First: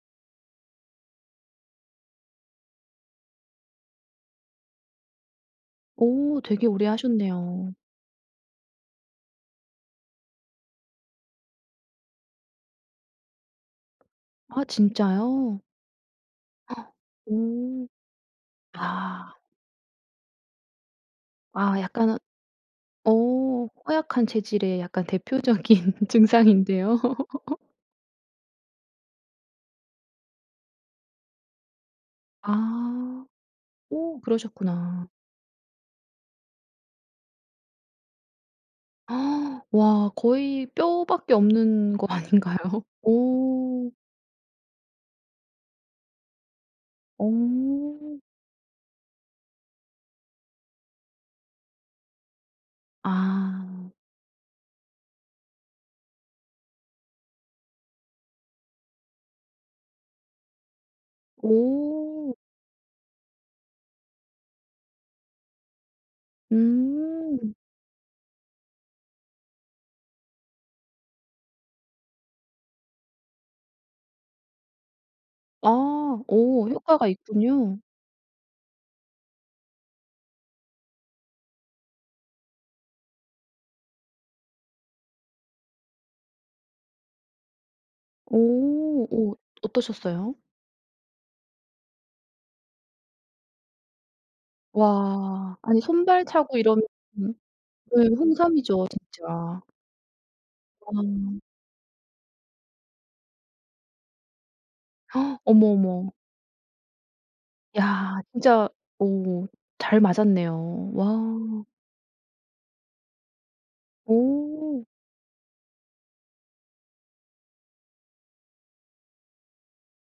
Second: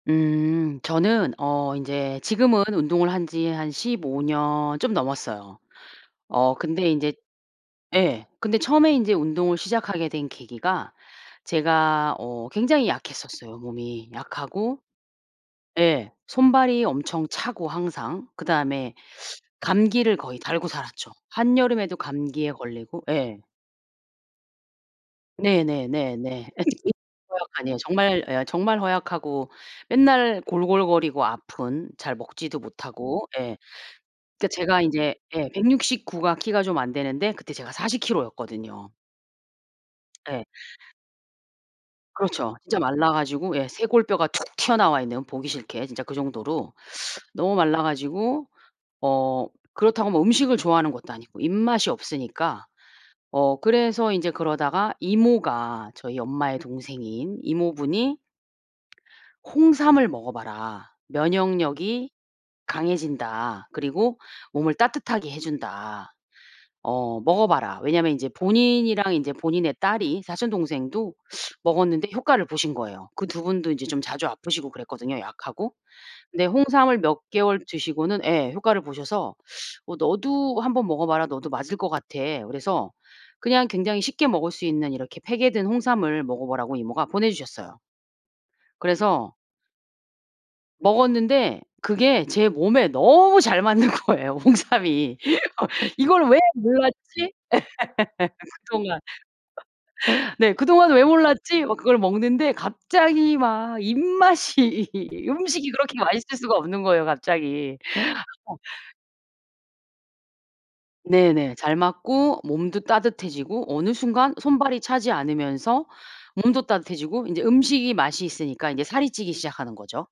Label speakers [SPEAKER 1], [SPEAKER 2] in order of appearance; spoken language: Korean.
[SPEAKER 1] 음. 저는 어 인제 지금은 운동을 한 지 한 15 년 좀 넘었어요.
[SPEAKER 2] 오.
[SPEAKER 1] 어
[SPEAKER 2] 되게 오래
[SPEAKER 1] 근데 인제
[SPEAKER 2] 하셨네요.
[SPEAKER 1] 예. 근데 처음에 인제 운동을 시작하게 된 계기가 제가 어 굉장히 약했었어요, 몸이.
[SPEAKER 2] 아,
[SPEAKER 1] 약하고
[SPEAKER 2] 진짜요?
[SPEAKER 1] 예. 손발이 엄청 차고,
[SPEAKER 2] 오.
[SPEAKER 1] 항상. 그다음에
[SPEAKER 2] 아.
[SPEAKER 1] 감기를 거의 달고 살았죠.
[SPEAKER 2] 아
[SPEAKER 1] 한여름에도
[SPEAKER 2] 약간
[SPEAKER 1] 감기에 걸리고 예.
[SPEAKER 2] 어. 허약한 체질의 약간 대표적인
[SPEAKER 1] 네네네네. [unintelligible]
[SPEAKER 2] 증상인데요.
[SPEAKER 1] 아니에요. 정말 예 정말 허약하고 맨날 골골거리고 아픈, 잘 먹지도
[SPEAKER 2] 아.
[SPEAKER 1] 못하고. 예.
[SPEAKER 2] 어,
[SPEAKER 1] 그러니까 제가
[SPEAKER 2] 그러셨구나.
[SPEAKER 1] 이제 예 169 가 키가 좀 안 되는데 그때 제가 40 킬로였거든요.
[SPEAKER 2] 와.
[SPEAKER 1] 예.
[SPEAKER 2] 거의 뼈밖에 없는 거
[SPEAKER 1] 그렇죠. 진짜
[SPEAKER 2] 아닌가요?
[SPEAKER 1] 말라 가지고 예.
[SPEAKER 2] 오.
[SPEAKER 1] 쇄골뼈가 툭 튀어나와 있는, 보기 싫게 진짜 그 정도로 너무 말라
[SPEAKER 2] 오.
[SPEAKER 1] 가지고 어 그렇다고 뭐 음식을 좋아하는 것도 아니고 입맛이 없으니까. 어
[SPEAKER 2] 아.
[SPEAKER 1] 그래서 이제 그러다가 이모가 저희 엄마의 동생인 이모분이 "홍삼을 먹어 봐라. 면역력이
[SPEAKER 2] 오.
[SPEAKER 1] 강해진다. 그리고 몸을 따뜻하게 해 준다. 어 먹어
[SPEAKER 2] 음.
[SPEAKER 1] 봐라." 왜냐하면 이제 본인이랑 이제 본인의 딸이 사촌 동생도 먹었는데 효과를 보신 거예요. 그 2 분도 이제 좀 자주 아프시고 그랬거든요, 약하고.
[SPEAKER 2] 아.
[SPEAKER 1] 근데
[SPEAKER 2] 오.
[SPEAKER 1] 홍삼을
[SPEAKER 2] 효과가
[SPEAKER 1] 몇 개월
[SPEAKER 2] 있군요.
[SPEAKER 1] 드시고는 예 효과를 보셔서 "어 너도 1 번 먹어 봐라. 너도 맞을 것 같아." 그래서 그냥 굉장히 쉽게 먹을 수 있는 이렇게 팩에 든 홍삼을 먹어 보라고 이모가 보내 주셨어요.
[SPEAKER 2] 오.
[SPEAKER 1] 그래서
[SPEAKER 2] 오, 어떠셨어요?
[SPEAKER 1] 먹었는데 그게 제 몸에 너무 잘 맞는 거예요, 홍삼이.
[SPEAKER 2] 와. 아니 손발
[SPEAKER 1] '이거를 왜
[SPEAKER 2] 차고 이러면
[SPEAKER 1] 몰랐지?' 예.
[SPEAKER 2] 음. 네, 홍삼이죠
[SPEAKER 1] 그동안
[SPEAKER 2] 진짜.
[SPEAKER 1] 네. '그동안 왜
[SPEAKER 2] 아.
[SPEAKER 1] 몰랐지?' 막 그걸 먹는데 갑자기 막 입맛이
[SPEAKER 2] 어머,
[SPEAKER 1] 음식이 그렇게
[SPEAKER 2] 어머.
[SPEAKER 1] 맛있을 수가 없는 거예요, 갑자기.
[SPEAKER 2] 이야.
[SPEAKER 1] 어.
[SPEAKER 2] 진짜 어. 잘 맞았네요.
[SPEAKER 1] 네네.
[SPEAKER 2] 와.
[SPEAKER 1] 잘 맞고 몸도 따뜻해지고 어느 순간 손발이
[SPEAKER 2] 오.
[SPEAKER 1] 차지 않으면서 몸도 따뜻해지고 인제 음식이 맛이 있으니까 인제 살이 찌기 시작하는 거죠.